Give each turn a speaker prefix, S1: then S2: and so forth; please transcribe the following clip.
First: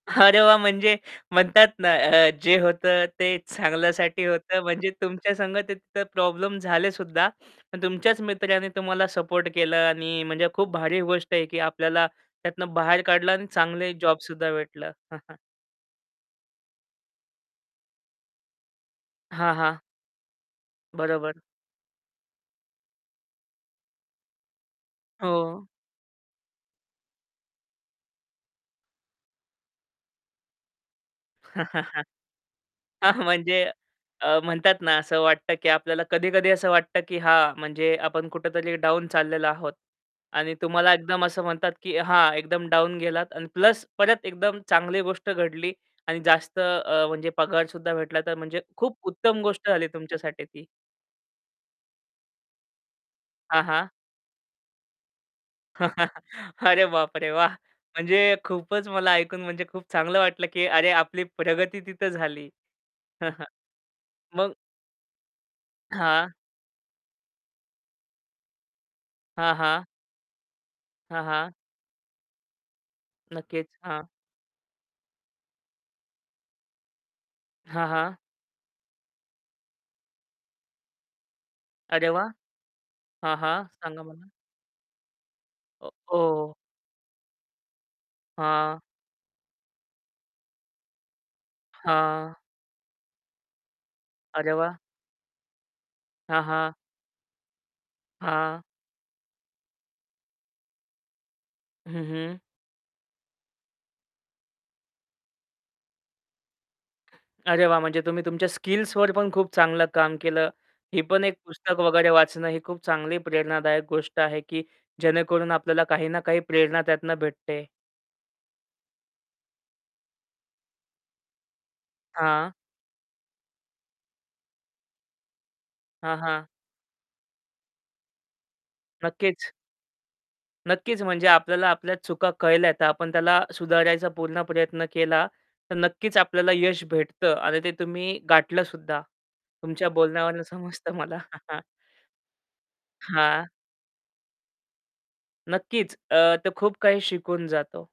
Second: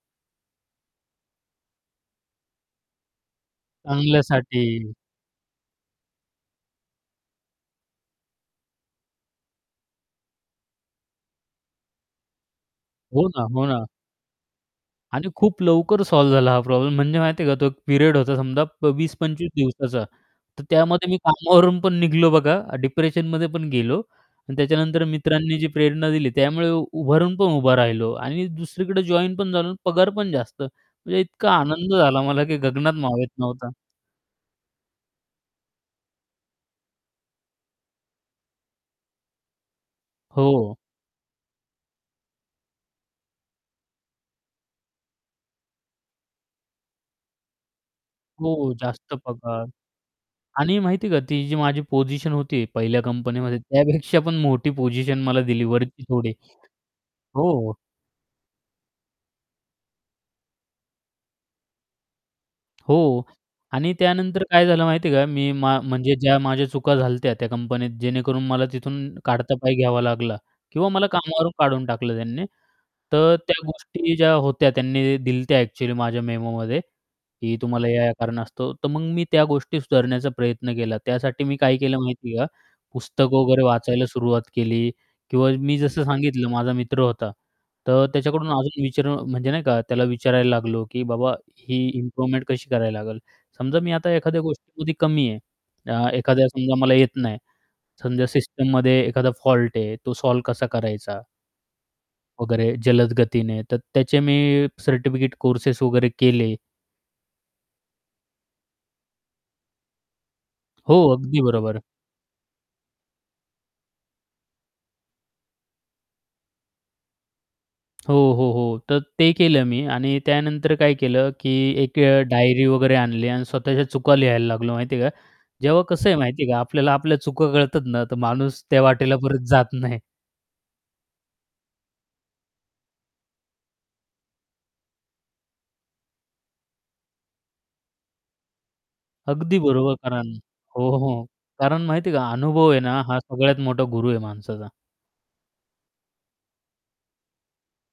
S1: अरे, वाह! म्हणजे म्हणतात ना अ, जे होतं ते चांगल्यासाठी होतं. म्हणजे
S2: चांगल्यासाठी.
S1: तुमच्या संग ते तिथं प्रॉब्लेम झाले सुद्धा. पण तुमच्याच मित्राने तुम्हाला सपोर्ट केलं आणि म्हणजे खूप भारी गोष्ट आहे की आपल्याला त्यातनं बाहेर
S2: हो
S1: काढलं
S2: ना,
S1: आणि
S2: हो ना.
S1: चांगले जॉब सुद्धा भेटलं.
S2: आणि खूप लवकर सॉल्व्ह झाला हा प्रॉब्लेम. म्हणजे माहिती आहे का, तो एक पिरियड होता समजा प 20-25
S1: हां, हां.
S2: दिवसाचा. तर त्यामध्ये मी
S1: बरोबर.
S2: कामावरून पण निघालो बघा, डिप्रेशनमध्ये पण गेलो आणि त्याच्यानंतर मित्रांनी
S1: हो.
S2: जी प्रेरणा दिली, त्यामुळे उभारून पण उभा राहिलो आणि दुसरीकडे जॉईन पण झालो आणि पगार पण जास्त, म्हणजे इतका आनंद झाला मला की गगनात
S1: हां,
S2: मावत
S1: म्हणजे
S2: नव्हता.
S1: अ, म्हणतात ना, असं वाटतं की आपल्याला कधी-कधी असं वाटतं की हां, म्हणजे आपण कुठेतरी डाउन चाललेलो आहोत. आणि
S2: हो.
S1: तुम्हाला एकदम असं म्हणतात की हां, एकदम डाउन गेलात आणि प्लस परत एकदम चांगली गोष्ट घडली आणि जास्त अ, म्हणजे पगार सुद्धा भेटला, तर म्हणजे
S2: हो.
S1: खूप
S2: जास्त
S1: उत्तम
S2: पगार,
S1: गोष्ट झाली तुमच्यासाठी ती.
S2: आणि माहिती आहे का, ती जी माझी पोझिशन होती पहिल्या कंपनीमध्ये
S1: हां, हां.
S2: त्यापेक्षा पण मोठी पोझिशन मला दिली वरची थोडी,
S1: अरे, बापरे! वाह!
S2: हो.
S1: म्हणजे खूपच मला ऐकून म्हणजे खूप चांगलं वाटलं की अरे, आपली प्रगती तिथं झाली.
S2: हो. आणि त्यानंतर
S1: मग
S2: काय झालं माहिती आहे का? मी मा म्हणजे
S1: हां.
S2: ज्या माझ्या चुका झाल्या होत्या त्या कंपनीत जेणेकरून मला तिथून
S1: हां,
S2: काढता पाय
S1: हां.
S2: घ्यावा लागला किंवा मला
S1: हां. हां.
S2: कामावरून काढून टाकलं त्यांनी. तर त्या
S1: नक्कीच, हां.
S2: गोष्टी ज्या होत्या त्यांनी ते दिलं होतं ॲक्युअली माझ्या मेमोमध्ये की
S1: हां,
S2: तुम्हाला या-या
S1: हां.
S2: कारणास्तो तर मग मी त्या गोष्टी सुधारण्याचा प्रयत्न केला. त्यासाठी मी काय केलं
S1: अरे, वाह!
S2: माहिती आहे का?
S1: हां,
S2: पुस्तकं वगैरे
S1: हां. सांगा
S2: वाचायला
S1: मला.
S2: सुरुवात केली किंवा मी
S1: ओ,
S2: जसं सांगितलं
S1: हो.
S2: माझा मित्र होता तर त्याच्याकडून
S1: हां.
S2: अजून विचारून म्हणजे नाही का त्याला विचारायला लागलो की "बाबा, ही
S1: हां.
S2: इम्प्रूवमेंट कशी करायला लागेल?" समजा मी आता एखाद्या
S1: अरे, वाह!
S2: गोष्टीमध्ये कमी आहे, अ,
S1: हां,
S2: एखाद्या
S1: हां.
S2: समजा मला येत नाही. समजा
S1: हां.
S2: सिस्टममध्ये एखादा फॉल्ट आहे तो सॉल्व्ह कसा करायचा
S1: हं, हं.
S2: वगैरे जलद गतीने तर त्याचे मी सर्टिफिकेट कोर्स वगैरे केले.
S1: अरे, वाह! म्हणजे तुम्ही तुमच्या स्किल्सवर पण खूप चांगलं काम केलं.
S2: हो,
S1: ही पण एक
S2: अगदी
S1: पुस्तक
S2: बरोबर.
S1: वगैरे वाचणं ही खूप चांगली प्रेरणादायक गोष्ट आहे की जेणेकरून आपल्याला काही ना काही प्रेरणा त्यातन भेटते.
S2: हो, हो, हो. तर ते केलं मी आणि त्यानंतर काय केलं की एक अ,
S1: हां.
S2: डायरी वगैरे आणली आणि स्वतःच्या चुका लिहायला लागलो, माहिती आहे का? जेव्हा कसं आहे
S1: हां,
S2: माहिती
S1: हां.
S2: आहे का? आपल्याला आपल्या चुका कळतात ना, तर माणूस त्या वाटेला परत
S1: नक्कीच.
S2: जात नाही.
S1: नक्कीच म्हणजे आपल्याला आपल्या चुका कळल्या तर आपण त्याला सुधारायचा पूर्ण प्रयत्न केला, तर नक्कीच आपल्याला यश भेटतं आणि ते तुम्ही गाठलं सुद्धा
S2: अगदी
S1: तुमच्या
S2: बरोबर. कारण
S1: बोलण्यावरून
S2: हो,
S1: समजतं मला.
S2: हो, कारण माहिती आहे का? अनुभव आहे ना, हा
S1: हां.
S2: सगळ्यात मोठा गुरु आहे माणसाचा.
S1: नक्कीच अ, तो खूप काही शिकवून जातो.